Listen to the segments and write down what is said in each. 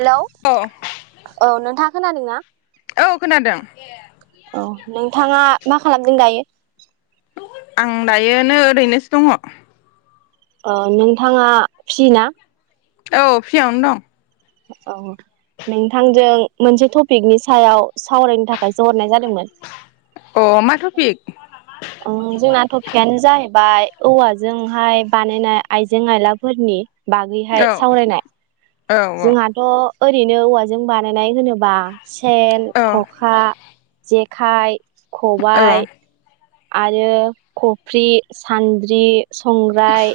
Hello औ औ नोंथाङा खोनादोंना? औ खोनादों औ नोंथाङा मा खालामदों दायो? [unintelligible] आं दायो नै ओरैनोसो दङ। ओ नोंथाङा फ्रि ना? औ फ्रियावनो दं। औ नोंथांजों मोनसे टपिकनि सायाव सावरायनो थाखाय सो हरनाय जादों अ मा टफिक? अ जोंना टपिकआनो जाहैबाय औवा जोंहाय बानायनाय आइजें आयलाफोरनि बागैहाय औ सावरायनाय। औ जोंहाथ' ओरैनो औवाजों बानायनाय होनोबा सेन, औ खखा, जेख खाय औ खबाय आरो खफ्रि, सान्द्रि, संग्राय।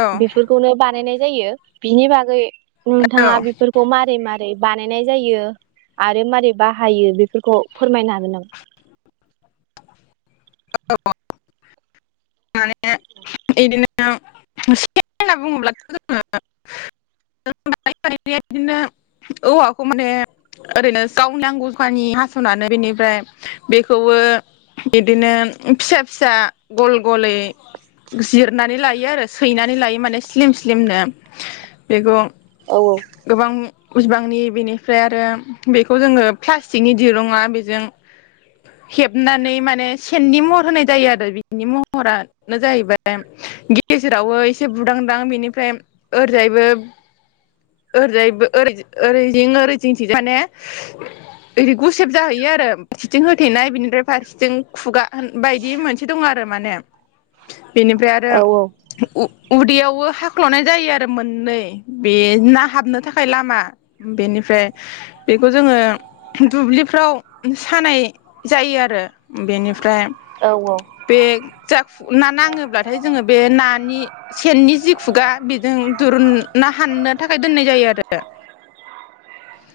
औ बेफोरखौनो बानायनाय जायो बिनि बागै नोंथाङा औ बेफोरखौ मारै मार रै बानायनाय जायो आरो मारै बाहायो बेफोरखौ फोरमायनो हागोन नामा? औ माने इदिनोे सेन होनना बुङोब्लाथ' जोङो [inaudible] बिदिनो औवाखौ माने ओरैनो [unintelligible] हास'नानै बेनिफ्राय बेखौबो इदिनो फिसा फिसा गल गलै जिरनानै लायो आरो सैनानै लायो माने स्लिम स्लिमनो बेखौ औ गोबां [unintelligible] बेनिफ्राय आरो बेखौ जोङो प्लास्टिकनि दिरुङा बेजों हेबनानै माने सेननि महर होनाय जायो आरो बिनि मह महरानो जाहैबाय गेजेरावबो एसे बुदांदां बेनिफ्राय ओरैजायबो ओरैजायबो ओरैजि-ओरै जिं-ओरै जिंंथिंजाय माने ओरै गुसेब जाहैयो आरो फारसेथिं होथेनाय बिनिफ्राय फारसेथिं खुगा बायदि मोनसे दं आरो माने। बेनिफ्राय आरो औ उ उदैयावबो हाख्ल'नाय जायो आरो मोननै बे ना हाबनो थाखाय लामा बेनिफ्राय बेखौ जोङो दुब्लिफ्राव सानाय जायो आरो बेनिफ्राय औ औ बे जा ना नाङोब्लाथाय जोङो बे नानि सेननि जि खुगा बेजों दुरुनना हाननो थाखाय दोननाय जायो आरो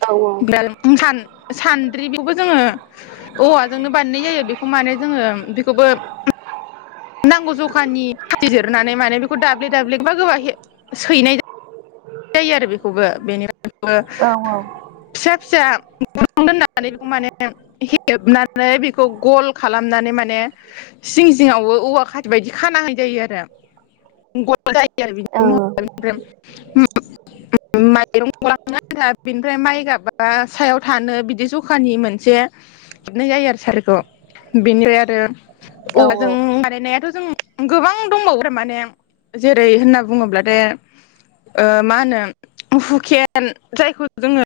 औ सान सानद्रि बेखौबो जोङो औवाजोंनो बानायनाय जायो बेखौ माने जोङो बेखौबो नांगौ जखानि खाथि जिरनानै माने बेखौ दाब्ले दाब्ले गोबा गोबा सैनाय जा जायो आरो बेखौबो बेनि बेखौबो औ फिसा फिसा [unintelligible] दोननानै बेखौ माने हेबनानै बेखौ गल खालामनानै माने जिं जिङावबो औवा खाथि बायदि खाना होनाय जायो आरो औ [unintelligible] [unintelligible] [unintelligible] बिनफ्राय माइ गाबा सायाव थानो बिदि जखानि मोनसे [unintelligible] आरो सारखौ बिनिफ्राय आरो [unintelligible] बानायनायाथ' जों गोबां दंबावो थारमाने जेरै होनना बुङोब्ला दे मा होनो हुकेन जायखौ जोङो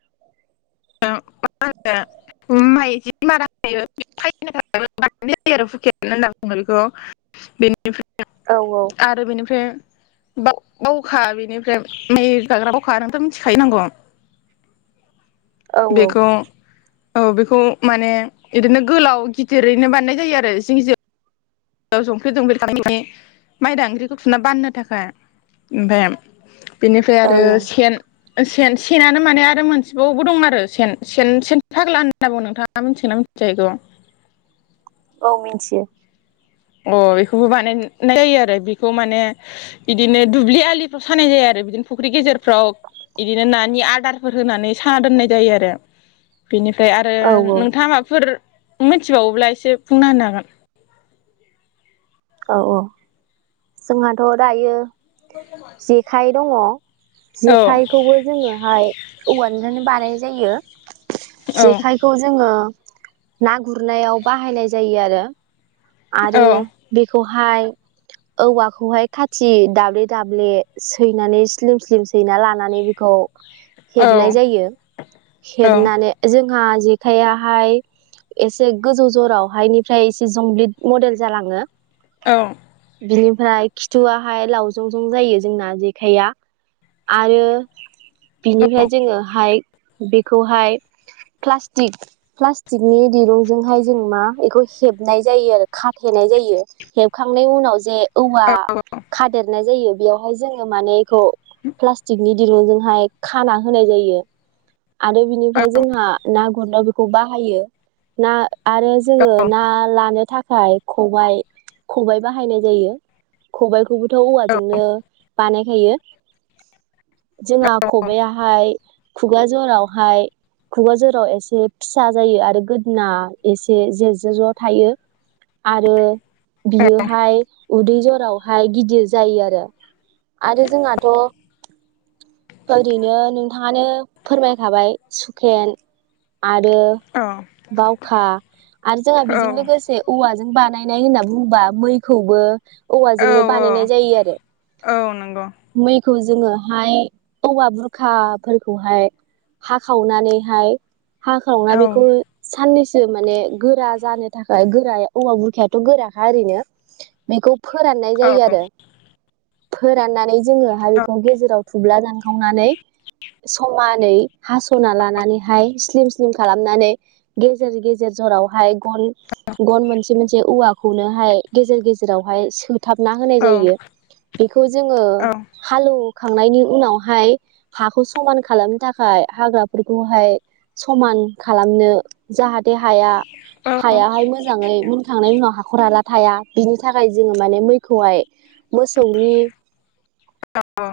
[unintelligible] बेखौ [unintelligible] आरो बेनिफ्राय बाव बावखा बेनिफ्राय मै गाग्रा बावखा नोंथ' मिथिखायो [unintelligible] बेखौ औ बेखौ माने इदिनो गोलाव गिदिरैनो बानायनाय जायो आरो जिं जिं [unintelligible] माइदांग्रिखौ थुना बाननो थाखाय ओमफ्राय बेनिफ्राय औ आरो सेन सेन सेनानो माने आरो मोनसेबावबो दं आरो सेन सेन सेन थाग्ला होनना बुङो नोंथाङा मिथिगोनना मिथिजा एखौ औ मिन्थियो अ बेखौबो बानायनाय जायो आरो बेखौ माने बिदिनो दुब्लि आलिफ्राव सानाय जायो आरो बिदिनो फुख्रि गेजेरफ्राव बिदिनो नानि आदारफोर होनानै साना दोननाय जायो आरो बेनिफ्राय आरो औ नोंथाङा माफोर मिथिबावोब्ला एसे बुंना होनो हागोन औ औ जोंहाथ' दायो जेखाइ दङ जेखाइखौबो जोङोहाय औवानिफ्रायनो बानायो जायो। हागोन जेखाइखौ जोङो ना गुरनायाव बाहायनाय जायो आरो औ आरो औ बेखौहाय औवाखौहाय खाथि दाब्ले दाब्ले सैनानै स्लिम स्लिम सैना लानानै बेखौ औ हेबनाय औ जायो हेबनानै जों जोंहा जेखाइयाहाय, एसे गोजौ जरावहायनिफ्राय एसे जमब्लिट मडेल जालाङो। औ। बिनिफ्राय खिथुआहाय लावजं जं जायो जोंना जेखाइया आरो। बिनिफ्राय जोङो हाइ बेखौहाय प्लास्टिक प्लास्टिकनि दिरुंजोंहाय जों मा बेखौ हेबनाय जायो आरो खाथेनाय जायो। हेबखांनायनि उनाव जे औवा खादेरनाय जायो। बेयावहाय जोङो माने। [unintelligible] प्लाष्टिकनि दिरुंजोंहाय खाना होनाय जायो। आरो बिनिफ्राय जोंहा [unintelligible] हरनायाव बेखौ बाहायो, ना आरो जोङो ना लानो थाखाय। खबाइ खबाय बहायनाय जायो खबायखौबोथ' औवाजोंनो [unintelligible] होयो जोंहा खबायाहाय खुगा जरावहाय खुगा जरावहाय एसे फिसा जायो आरो गोदोना एसे जे जे ज' थायो आरो। बियोहाय उदै जरावहाय गिदिर जायो आरो, आरो जोंहाथ' ओरैनो नोंथाङानो फोरमायखाबाय सुकेन आरो बाव खा आरो जोंहा औ बेजों लोगोसे औवा [unintelligible] बानायनाय [unintelligible] बुंबा मैखौबो औ औवाजोंनो बानायनाय जायो आरो। [unintelligible] औ नंगौ [unintelligible] जोङोहाय, औवा बुरखाफोरखौहाय हाखावनानैहाय। हाखावना औ बेखौ साननैसो [unintelligible] [unintelligible] माने गोरा जानो थाखाय गोरा औवा बुरखायाथ' गोरा। [unintelligible] बेखौ फोराननाय औ जायो आरो। फोराननानै जोङो [unintelligible] गेजेराव। थुब्ला दानखावनानै समानै हास'ना लानानैहाय स्लिम स्लिम खालामनानै गेजेर गेजेर जरावहाय गन गन मोनसे मोनसे औवा [unintelligible] गेजेर गेजेरावहाय सो थाबना होनाय जायो। बेखौ जोङो औ हालेव खांनायनि उनावहाय हाखौ समान खालामनो थाखाय हाग्राफोरखौहाय समान खालामनो जाहाथे हाया औ हायाहाय मोजाङै मो थांनाय [unintelligible] [unintelligible] थाया बिनि थाखाय जोङो माने मैखौहाय मोसौनि औ